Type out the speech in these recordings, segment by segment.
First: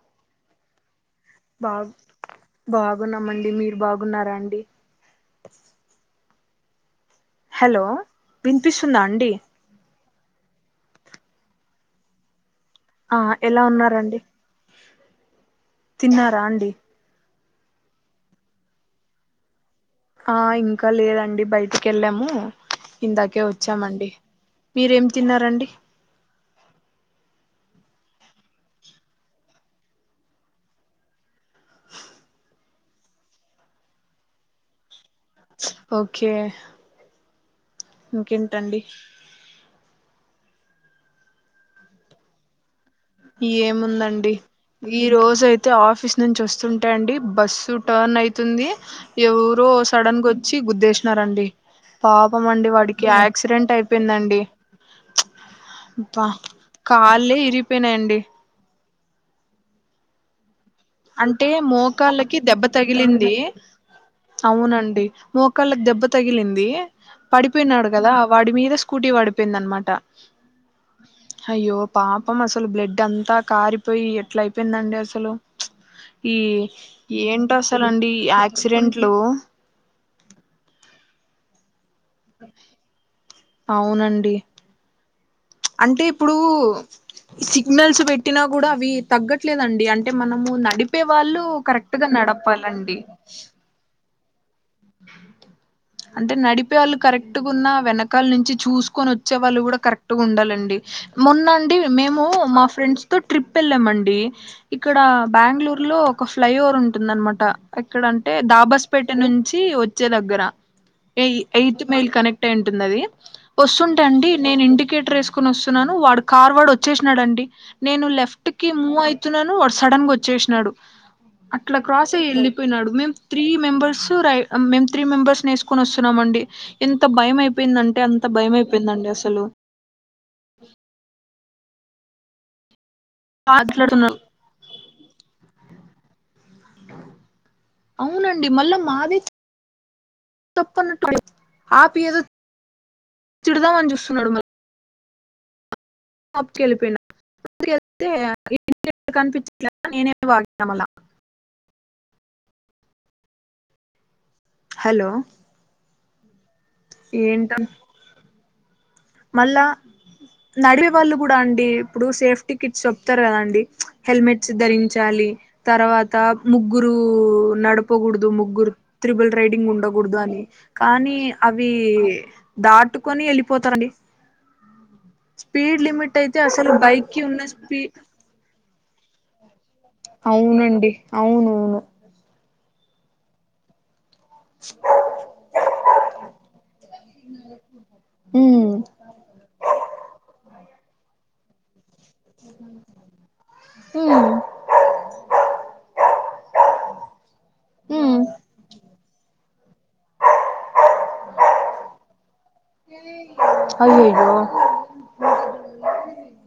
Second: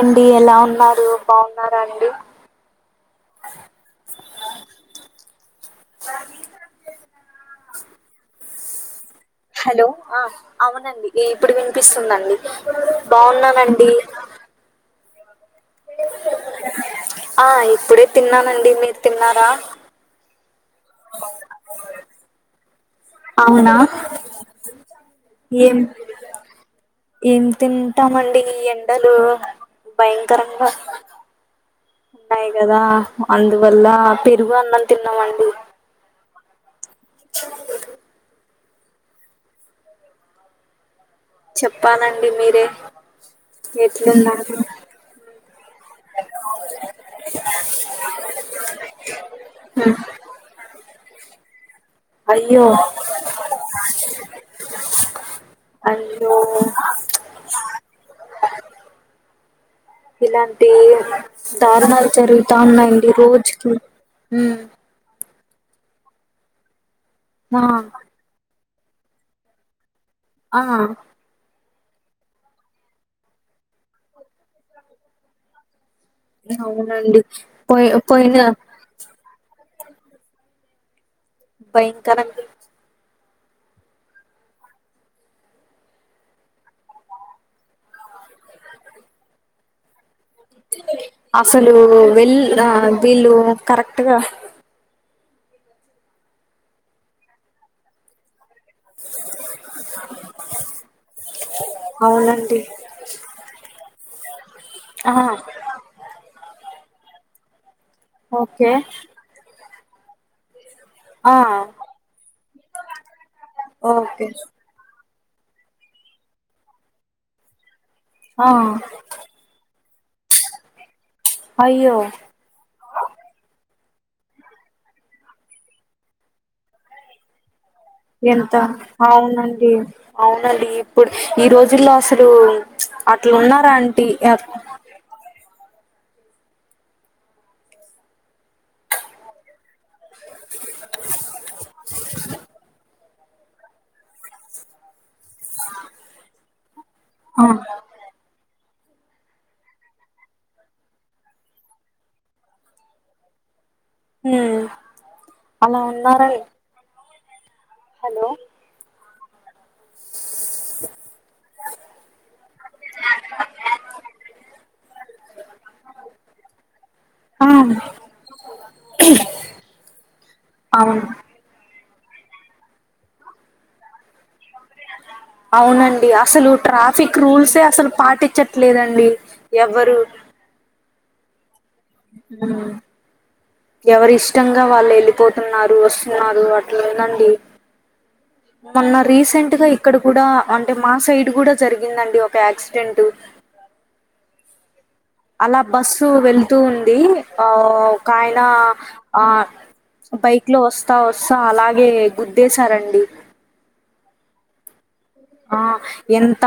ఉండి ఎలా ఉన్నారు బా బాగున్నారండి బాగున్నామండి మీరు బాగున్నారా అండి బాగి హలో వినిపిస్తుందా అండి హలో ఆ అవునండి ఇప్పుడు వినిపిస్తుందండి ఆ ఎలా బాగున్నానండి ఉన్నారండి తిన్నారా అండి ఆ ఇప్పుడే తిన్నానండి మీరు తిన్నారా ఆ ఇంకా లేదండి బయటికి వెళ్ళాము ఇందాకే అవునా వచ్చామండి మీరేం తిన్నారండి ఏం ఏం తింటమండి ఈ ఎండలు భయకరంగా ఉన్నాయి కదా అందువల్ల పెరుగు అన్నం తిన్నామండి ఓకే ఇంకేంటండి చెప్పాలండి మీరే ఏముందండి ఎట్లున్నారు ఈ రోజ అయితే ఆఫీస్ నుంచి వస్తుంటే అండి బస్సు టర్న్ అవుతుంది ఎవరో సడన్ గా వచ్చి గుద్దేసినారండి పాపం అయ్యో అండి వాడికి యాక్సిడెంట్ అయిపోయిందండి అబ్బా అయ్యో కళ్ళే ఇరిగిపోయినాయండి ఇలాన్ అంటే మోకాళ్ళకి దెబ్బ ఉన్నాయండి తగిలింది రోజుకి ఉమ్. అవునండి మోకాళ్ళ దెబ్బ తగిలింది ఆ పడిపోయినాడు కదా వాడి మీద స్కూటీ పడిపోయింది అనమాట ఆ అయ్యో పాపం అసలు బ్లడ్ అంతా కారిపోయి ఎట్లా అయిపోయిందండి అసలు ఈ అవునండి పోయి ఏంటసాలండి ఈ పోయిన ఆక్సిడెంట్లు భయంకరంగా అవునండి అంటే ఇప్పుడు సిగ్నల్స్ పెట్టినా కూడా అవి తగ్గట్లేదండి అంటే అంటే మనము నడిపే వాళ్ళు అసలు కరెక్ట్గా నడపాలండి ట్గా అంటే నడిపే వాళ్ళు కరెక్టుగున్న వెనకాల నుంచి చూసుకొని వచ్చే వాళ్ళు కూడా కరెక్ట్గా ఉండాలండి మొన్న అండి మేము అవునండి మా ఫ్రెండ్స్ తో ట్రిప్ వెళ్ళాండి ఇక్కడ ఆ బెంగళూరులో ఒక ఫ్లై ఓవర్ ఉం ఉంటుందనమాట ఎక్కడ అంటే ఓకే దాబాస్పేట నుంచి వచ్చే దగ్గర ఆ ఎయి ఎయిత్ మెయిల్ కనెక్ట్ అయి ఉంటుంది అది వస్తుంటా ఓకే అండి నేను ఇండికేటర్ వేసుకు ని వస్తున్నాను వాడు కార్ వాడు వచ్చేసినాడు అండి నేను ఆ లెఫ్ట్ కి మూవ్ అయితున్నాను సడన్ గా వచ్చేసినాడు అట్ల అయ్యో క్రాస్ అయి వెళ్ళిపోయినాడు మేము త్రీ మెంబర్స్ మేం త్రీ మెంబర్స్ నేసుకొని వస్తున్నాం అండి ఎంత భయం అయి ఎంత అవునండి అవునండి ఇప్పుడు ఈ రోజుల్లో అసలు అట్లా ఉన్నార ఆంటీ మాట్లాడుతున్నాడు అవునండి మళ్ళా మాదె తప్పన్నటు ఆపి ఏదో తిడదామని చూస్తున్నాడు మరి షాప్పు ఆ! కెలిపనాతే కనిపించట్ల నేనేమి వాగ అలా మళ్ల ఉ హలో అలా ఉన్నారని ఏంట హలో మళ్ళా నడివే వాళ్ళు కూడా అండి ఇప్పుడు సేఫ్టీ కిట్స్ చెప్తరు కదా అండి హెల్మెట్స్ ధరించాలి తర్వాత ముగ్గురు ఆ నడపకూడదు ముగ్గురు త్రిబుల్ రైడింగ్ ఉండకూడదు అని అవును కానీ అవి దాటుకొని వెళ్ళిపోతారని అవునండి లిమిట్ అయితే అసలు బైక్ ట్రాఫిక్ కి ఉన్న రూల్సే స్పీ అసలు పాటిచట్లేదండి అవునండి అవును అవును ఎవరి ఇష్టంగా వాళ్ళు వెళ్ళిపోతున్నారు వస్తున్నారు అట్లానండి ఉమ్ మొన్న రీసెంట్ గా ఇక్కడ కూడా అంటే మా సైడ్ కూడా జరిగిందండి ఒక యాక్సిడెంట్ ఉమ్ అలా బస్సు వెళ్తూ ఉంది ఆ ఒక ఉమ్ ఆయన ఆ బైక్ లో వస్తా వస్తా అలాగే గుద్దేశారండి ఒ ఆ ఎంత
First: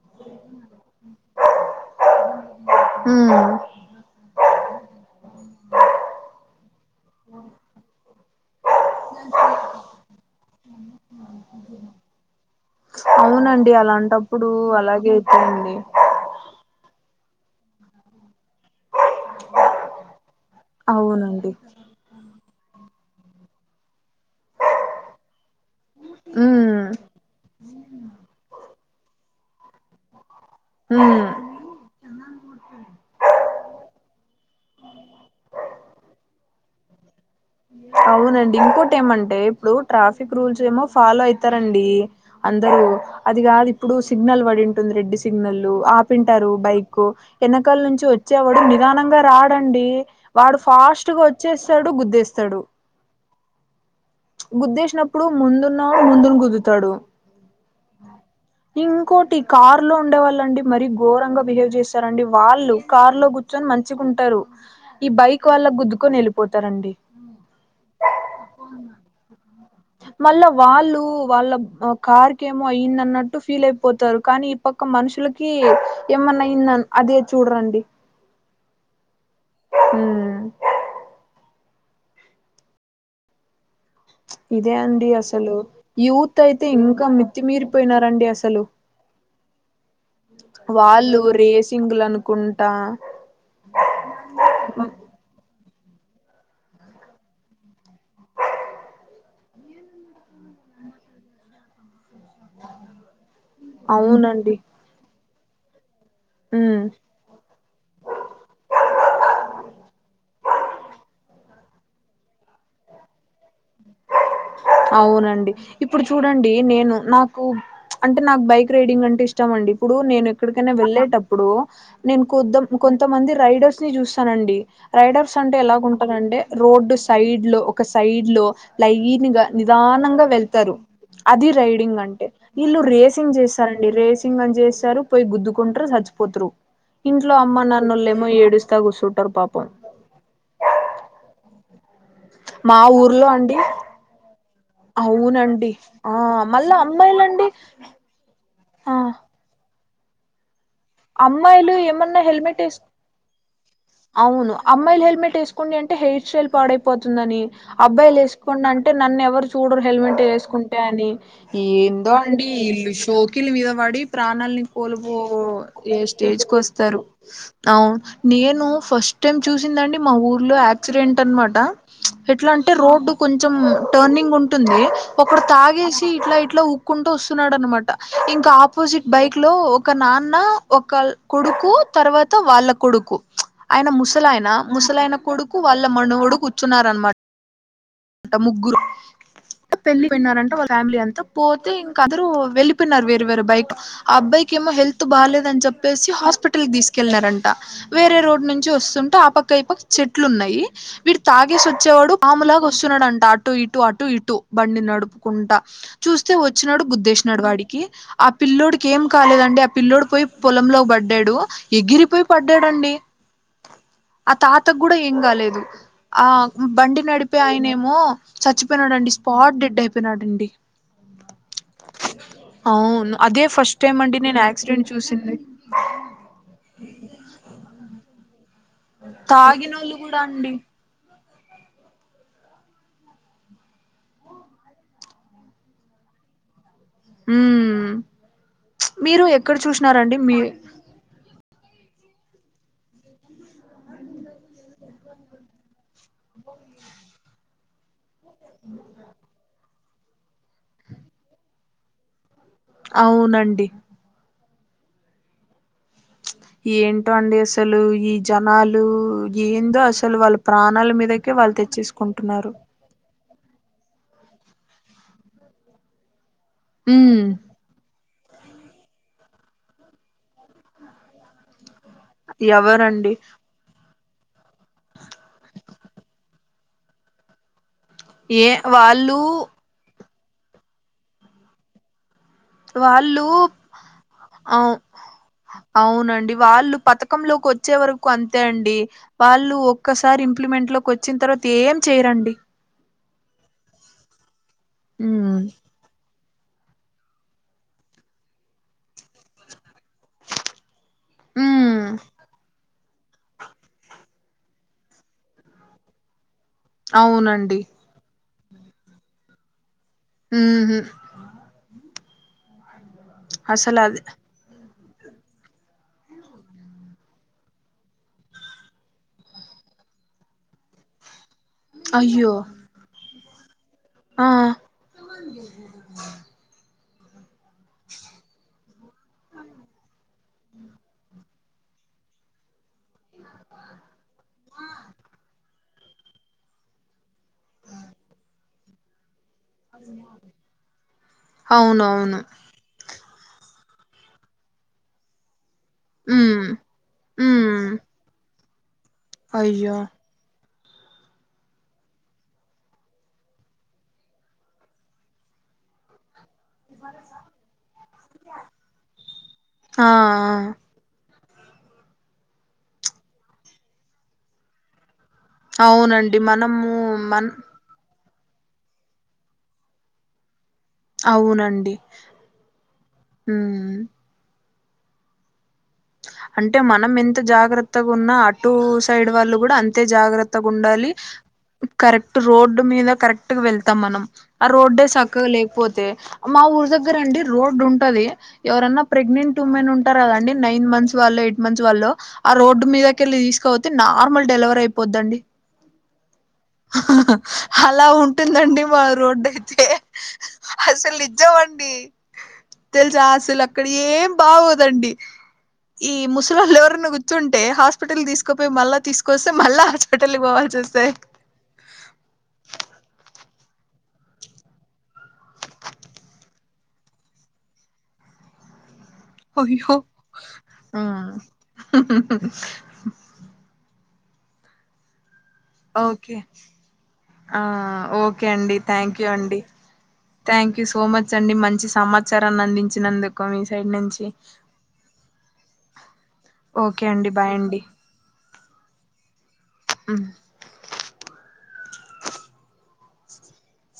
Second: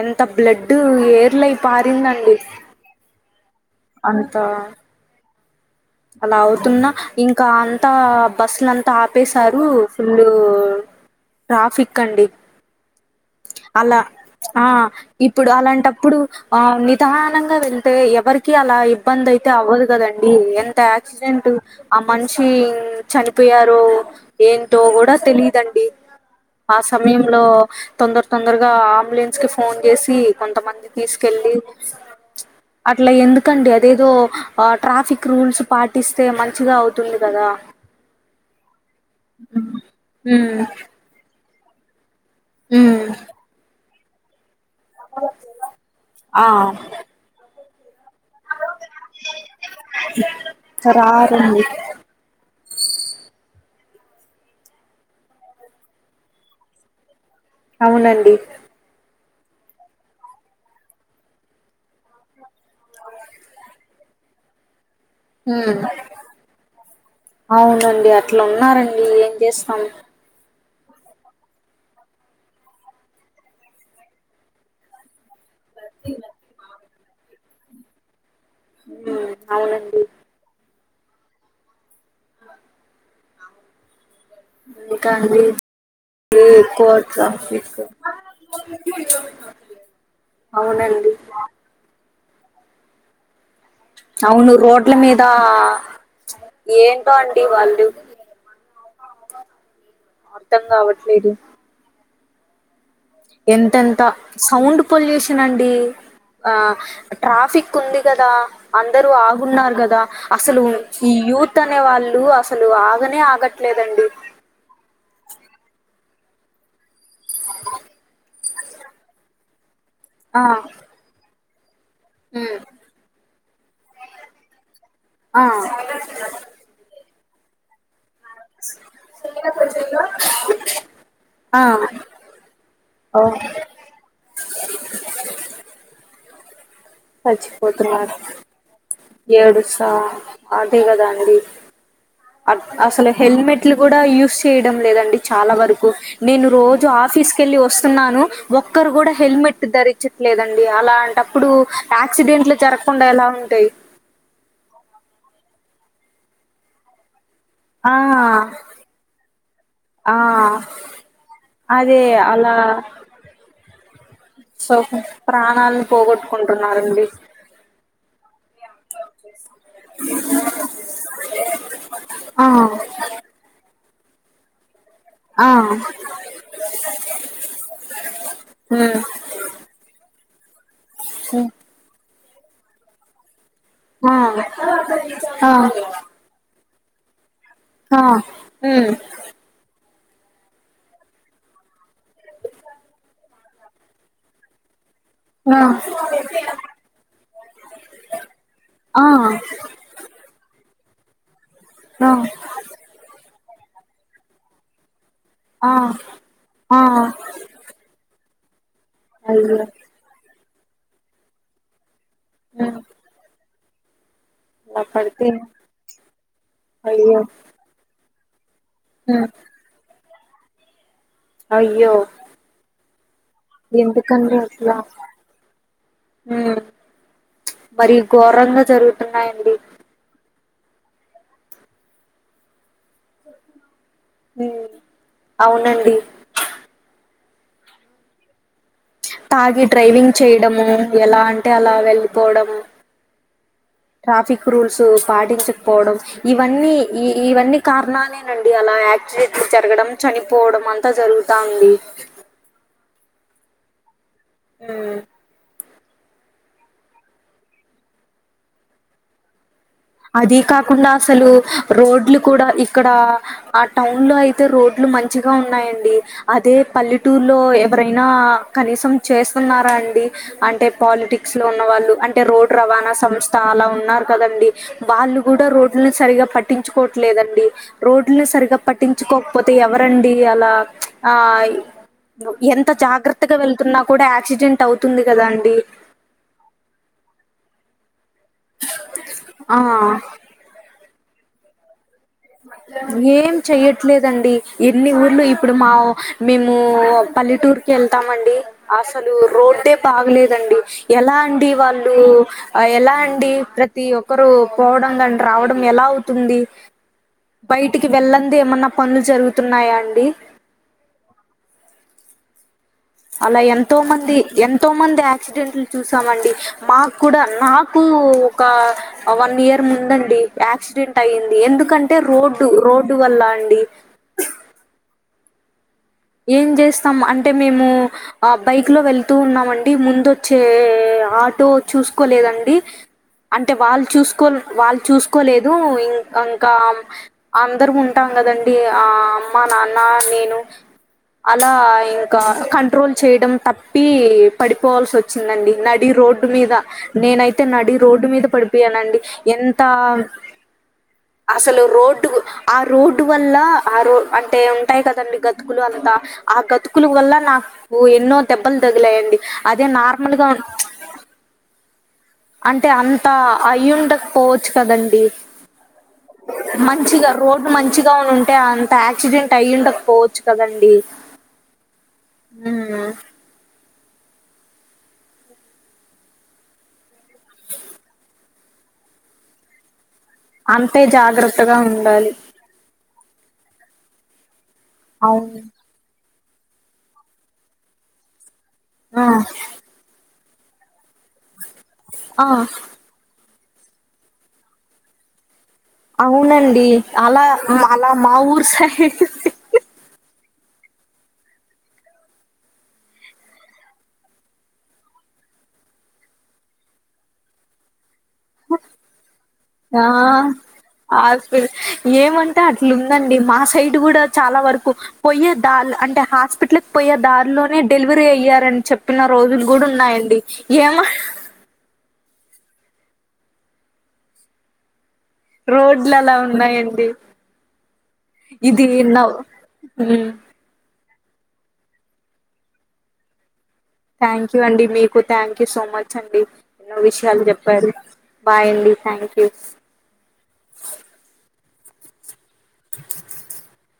ఎంత బ్లడ్ ఏర్లై పారిందండి ఉమ్ అంత అలా అవుతున్నా ఇంకా అంతా బస్సులం త ఆపేశారు ఫుల్ ట్రాఫిక్ అండి అవునండి అలా అలాంటప్పుడు ఆ అలాగే ఇప్పుడు అయిపోయింది అలాంటప్పుడు ఆని నిదానంగా వెళ్తే ఎవరికి అలా ఇబ్బంది అయితే అవ్వదు కదండి ఆక్సిడెంట్ అవునండి మనుషి చనిపోయారు ఏంటో కూడా తెలియదండి ఆ ఉమ్ సమయంలో తొందర తొందరగా అంబులెన్స్ కి ఫోన్ చేసి కొంతమంది ఉమ్ తీసుకెళ్ళి అట్లా ఎందుకండి అదేదో ట్రాఫిక్ రూల్స్ పాటిస్తే మంచిగా అవుతుంది కదా అవునండి ఇంకోటి ఏమంటే ఇప్పుడు ట్రాఫిక్ ఉమ్ రూల్స్ ఏమో ఫాలో అయితారండి అందరు ఉమ్ అది కాదు ఇప్పుడు సిగ్నల్ పడి రెడ్డి సిగ్నల్ ఆ ఆపింటారు బైక్ ఎనకాల నుంచి వచ్ వచ్చేవాడు నిదానంగా రాడండి వాడు ఫాస్ట్గా రారండి వచ్చేస్తాడు గుద్దేస్తాడు గుద్దేసినప్పుడు ముందున్నా వాడు ముందును గుద్దుతాడు అవునండి ఇంకోటి కార్ లో ఉండేవాళ్ళండి మరీ ఘోరంగా బిహేవ్ చేస్తారండి వాళ్ళు కార్ లో కూర్చొని మంచిగుంటారు ఈ బైక్ వాళ్ళ ఉమ్ గుద్దుకొని వెళ్ళిపోతారండి ఉనండి అట్లా ఉన్నారండి ఏం చేస్తాం మళ్ళా వాళ్ళు వాళ్ళ కార్ కేమో అయిందన్నట్టు ఫీల్ అయిపోతారు కానీ ఈ పక్క మనుషులకి కీ ఏమన్నా అయిందా అదే చూడరండి ఉ అవునండి ఉమ్ ఇదే అండి అసలు యూత్ అయితే ఎక్కువ ఇంకా ట్రాఫిక్ మిత్తిమీరిపోయినారండి అసలు అవునండి వాళ్ళు రేసింగ్లనుకుంటా అవును రోడ్ల మీద ఏంటో అండి వాళ్ళు అర్థం కావట్లేదు ఆ ఎంతెంత సౌండ్ పొల్యూషన్ అండి ఆ ఉమ్ ట్రాఫిక్ ఉంది కదా అందరూ ఆగున్నారు కదా అసలు ఈ యూత్ త్ అనే వాళ్ళు అసలు ఆగనే ఆగట్ అవునండి ఇప్పుడు చు చూడండి నేను నాకు అంటే నాకు బైక్ రైడింగ్ అంటే ఇష్టం అండి ఇప్పుడు నేను ఆ ఎక్కడికైనా వెళ్ళేటప్పుడు నేను ఉమ్ కొద కొంతమంది రైడర్స్ ని చూస్తానండి రైడర్స్ ఆ అంటే ఎలాగుంటరంటే రోడ్డు సైడ్ లో ఒక సైడ్ లైనిగా నిదానంగా వెళ్తారు అది ఆ రైడింగ్ అంటే వీళ్ళు ఓ రేసింగ్ చేస్తారండి రేసింగ్ అని చేస్తారు పోయి గుద్దుకుంటారు సచ్ పోతురు ఇంట్లో అమ్మ నాన్నోళ్ళేమో ఏడుస్తా కూసు ఏడుస్సా అదే కాదండి అట్ మా అసలు ఊర్లో అండి హెల్మెట్లు కూడా యూస్ చేయడం లేదండి చాలా అవునండి వరకు ఆ నేను మళ్ళా రోజు ఆఫీస్ అమ్మాయిలండి కెళ్ళి వస్తున్నాను ఒక్కరు ఆ కూడా హెల్మెట్ ధరి చ్చట్లేదండి అలాంటప్పుడు అమ్మాయిలు ఏమన్నా యాక్సిడెంట్లు హెల్మెట్ వేసు జరగకుండా ఎలా ఉంటాయి అవును అమ్మాయిలు హెల్మెట్ ఏసుకొండి అంటే హెయిర్ స్టైల్ పాడైపోతుందని ఆ అబ్బాయిలు వేసుకోండంటే నన్ను ఎవరు చూడరు ఆ హెల్మెట్ వేసుకుంటే అని అదే ఏందో అండి అలా ఇల్ షోకిల మీద పడి ప్రాణాలని సో కోల్పో ప్రాణాలను ఏ స్టేజ్ కు వస్తారు పోగొట్టుకుంటున్నారండి అవ్ ఫస్ట్ టైమ్ చూసిందండి మా ఊర్లో యాక్సిడెంట్ అన్మాట ఆ ఎట్లా అంటే రోడ్డు కొంచెం టర్నింగ్ ఉంటుంది ఒకడు ఆ తాగేసి ఇట్లా ఇట్లా ఊక్కుంటూ వస్తున్నాడు అనమాట ఇంకా ఉమ్ ఆపోజిట్ బైక్ లో ఒక నాన్న ఒక ఉమ్, కొడుకు తర్వా వాళ్ళ కొడుకు ఆయన ఆ ముసలాయన ముసలైన ఆ కొడుకు వాళ్ళ మనవుడు కూర్చున్నారనమా ఆ ఉ పెళ్లికి పోయినారంట వాళ్ళ ఫ్యామిలీ అంతా పోతే ఇంకా అందరుూ వెళ్లిపోయినారు వేరే వేరే బైక్ ఆ అబ్బాయి ఏమో హెల్త్ త్ ఆ బాలేదని చెప్పేసి హాస్పిటల్ కి తీసుకెళ్ళనారంట వేరే రోడ్ నుంచి వస్తుంటే ఆ పక్క ఈ పక్క చెట్లు ఉన్నాయి వీడు తాగేసి ఆ వచ్చేవాడు పాములాగా వస్తున్నడంట అటు ఇటు అటు ఇటు బండి నడుపుకుంటా ఆ చూస్తే ఆ వచ్చినాడు గుద్దేసినాడు వాడికి ఆ పిల్లోడికి ఏం అయ్యో కాలేదండి ఆ పిల్లోడు పోయి పొలంలోకి పడ్డాడు ఎగిరి పోయి ఉమ్ పడ్డాడండి ఆ తాత అలా గుడా ఏం పడితే కాలేదు ఆ బండి అయ్యో నడిపే ఆయనేమో చచ్చిపోయినాడండి ఉమ్, స్పాట్ డెడ్ అయిపోయినాడండి అయ్యో అవును అదే ఫస్ట్ టైమ్ అండి నేను యాక్సిడెంట్ చూసింది మ్ మరి ఘోరంగా జరుగుతున్నాయండి తాగినోళ్ళు కూడా అండి మ్ అవునండి హ్మ్ తాగి డ్రైవింగ్ చేయడము ఎలా అంటే అలా వెళ్ళిపోవడము ట్రాఫిక్ రూల్స్ పాటించకపోవడం ఇవన్నీ ఈ ఇవన్నీ కారణాలే అండి అలా యాక్సిడెంట్లు జరగడం చనిపోవడం అంతా జరుగుతాంది అవునండి మ్ ఈ ఎంటో అండి అసలు ఈ జనాలు ఏం అది కాకుండా అసలు రోడ్లు కూడా తెచ్చేసుకుంటున్నారు ఇక్కడ ఆ టౌన్ లో అయితే రోడ్లు మంచిగా ఉన్నాయండి అదే ఉమ్ పల్లెటూరులో ఎవరైనా కనీసం చేస్తున్నారా అండి అంటే పాలిటిక్స్ లో ఉన్న వాళ్ళు అంటే రోడ్ రవాణా ఎవరండి సంస్థ అలా ఉన్నారు కదండి వాళ్ళు కూడా రోడ్లను సరిగా పట్టించుకోవట్లేదండి రోడ్లని ఏ సరిగా వాళ్ళు పట్టించుకోకపోతే ఎవరండి అలా ఆ ఎంత వాళ్ళు జాగ్రత్తగా వెళ్తున్నా కూడా యాక్సిడెంట్ ఆ అవుతుంది కదా అండి కంలోకి వచ్చే వరకు అంతే అండి వాళ్ళు ఆ ఒక్కసారి ఇంప్లిమెంట్ లోకి వచ్చిన తర్వాత ఏం చేరండి ఏం చెయ్యట్లేదండి ఎన్ని ఊర్లు హ్మ్. ఇప్పుడు మా మేము పల్లెటూర్కిి వెళ్తామండి అ అసలు రోడ్డే బాగలేదండి ఎలా అండి వాళ్ళు హ్మ్. ఎలా అండి ప్రతి ఒక్ క్కరు పోవడం కాని రావడం ఎలా అవుతుంది అవునండి. బయటికి వెళ్ళ ది ఏమన్నా పనులు జరుగుతున్నాయా మ్ హు అలా ఎంతో అసలది మంది ఎం తో మంది యాక్సిడెంట్లు చూసామండి మాకు కూడా నాకు ఒక వన్ ఇయర్ ముందండి యాక్సిడెంట్ అయ్యంది ఎందుకంటే అయ్యో! రోడ్డు రోడ్డు వల్ల అండి ఆ ఏం చేస్తాం అన్ అంటే మేము ఆ బైక్ లో వెళ్తూ ఉన్నామండి ముందు వచ్చే ఆట్ ో చూసుకోలేదండి అంటే వాళ్ళు చూసుకో వాళ్ళు చూసుకోలేదు ఇం ఇంకా అందరం ఉంటాం కదండీ ఆ అమ్మ నాన్న నేను అలా ఇంకా అవునవును. కంట్రోల్ చేయడం తప్పి పడిపోవల్సి వచ్చిందండి నడి రోడ్డు హ్మ్. మీద నేనైతే నడి హ్మ్. రోడ్డు మీద పడిపోయానండి ఎంత అయ్యో! అసలు రోడ్డు ఆ రోడ్డు వల్ల ఆ రోడ్ అంటే ఉంటాయి కదండి గత్ కులు అంతా ఆ గతుకుల వల్ల నాకు ఎన్నో దెబ్బలు తగిలాయండి అదే ఆ! ఆ! నార్మల్ గా ఉం [inaudible] అంటే అంత అయ్యుండక పోవచ్చు కదండి అవునండి. మనము మంచిగా మన్ రోడ్డు మంచిగా ఉనుం టే అంత యాక్సిడెంట్ అయ్యు ఉండకపోవచ్చు కదం అవునండిమ్ ఉమ్, అంటే మనం ఎంత జాగ్రత్తగా ఉన్నా అటు సైడ్ వాళ్ళు కూడా అం అంతే జాగ్రత్తగా అంతే ఉండాలి జాగ్రత్తగా ఉండాలి కరెక్ట్ రోడ్డు మీద కరెక్ట్గా వెళ్తాం మనం ఆ రోడ్డే చక్కగా అవును లేకపోతే మా ఊరు దగ్గర అండి రోడ్ ఉంటది ఎవరైన్నా ఆ, ప్రెగ్నెంట్ ఉమెన్ ఉంటారు కదండి నైన్ మంత్స్ వాళ్ళు ఎయిట్ మంత్ వాళ్ళ ఆ రోడ్డు మీదకెళ్ళి తీసుకపోతే నార్మల్ డెలివరీ అయిపోద్దండి అవునండి అలా అలా మా ఊరు ఉంటుందండి మా సైడ్ రోడ్ అయితే అసలు నిజ్జమండి తెలుసా అసలు అక్కడ ఏం బాగోదండి ఈ ముసలాళ్లు ఎవరన కూర్చుంటే హాస్పి హాస్పిటల్ తీసుకుపోయి మళ్ళీ తీసుకొస్తే మళ్ళీ ఆ హాస్పిటల్కి పోవాల్సి వస్తాయి హాస్పిటల్ ఏమంటే అట్లుందండి మా సైడ్ కూడా చాలా వరకు పోయే ద అంటే హాస్పిటల్ పోయే దారిలోనే డెలివరీ అయ్యారని చెప్ప చెప్పిన రోజులు కూడా అయ్యో ఉన్నాయండి ఏమ రోడ్లు అలా ఓకే ఉన్నాయండి ఆ ఓకే అండి ఇది థ్యాంక్ యూ నవ్ అండి ఉమ్, థ్యాంక్ యూ సో మచ్ అండి మంచి సమాచారాన్ని అందించినందుకు మీ సైడ్ నుంచి థ్యాంక్ యూ అండి మీకు థ్యాంక్ యూ సో మచ్ అండి ఎన్నో ఓకే అండి విషయాలు బాయ్ చెప్పారు బాయ్ అండి థ్యాంక్ యూ ఉ [inaudible]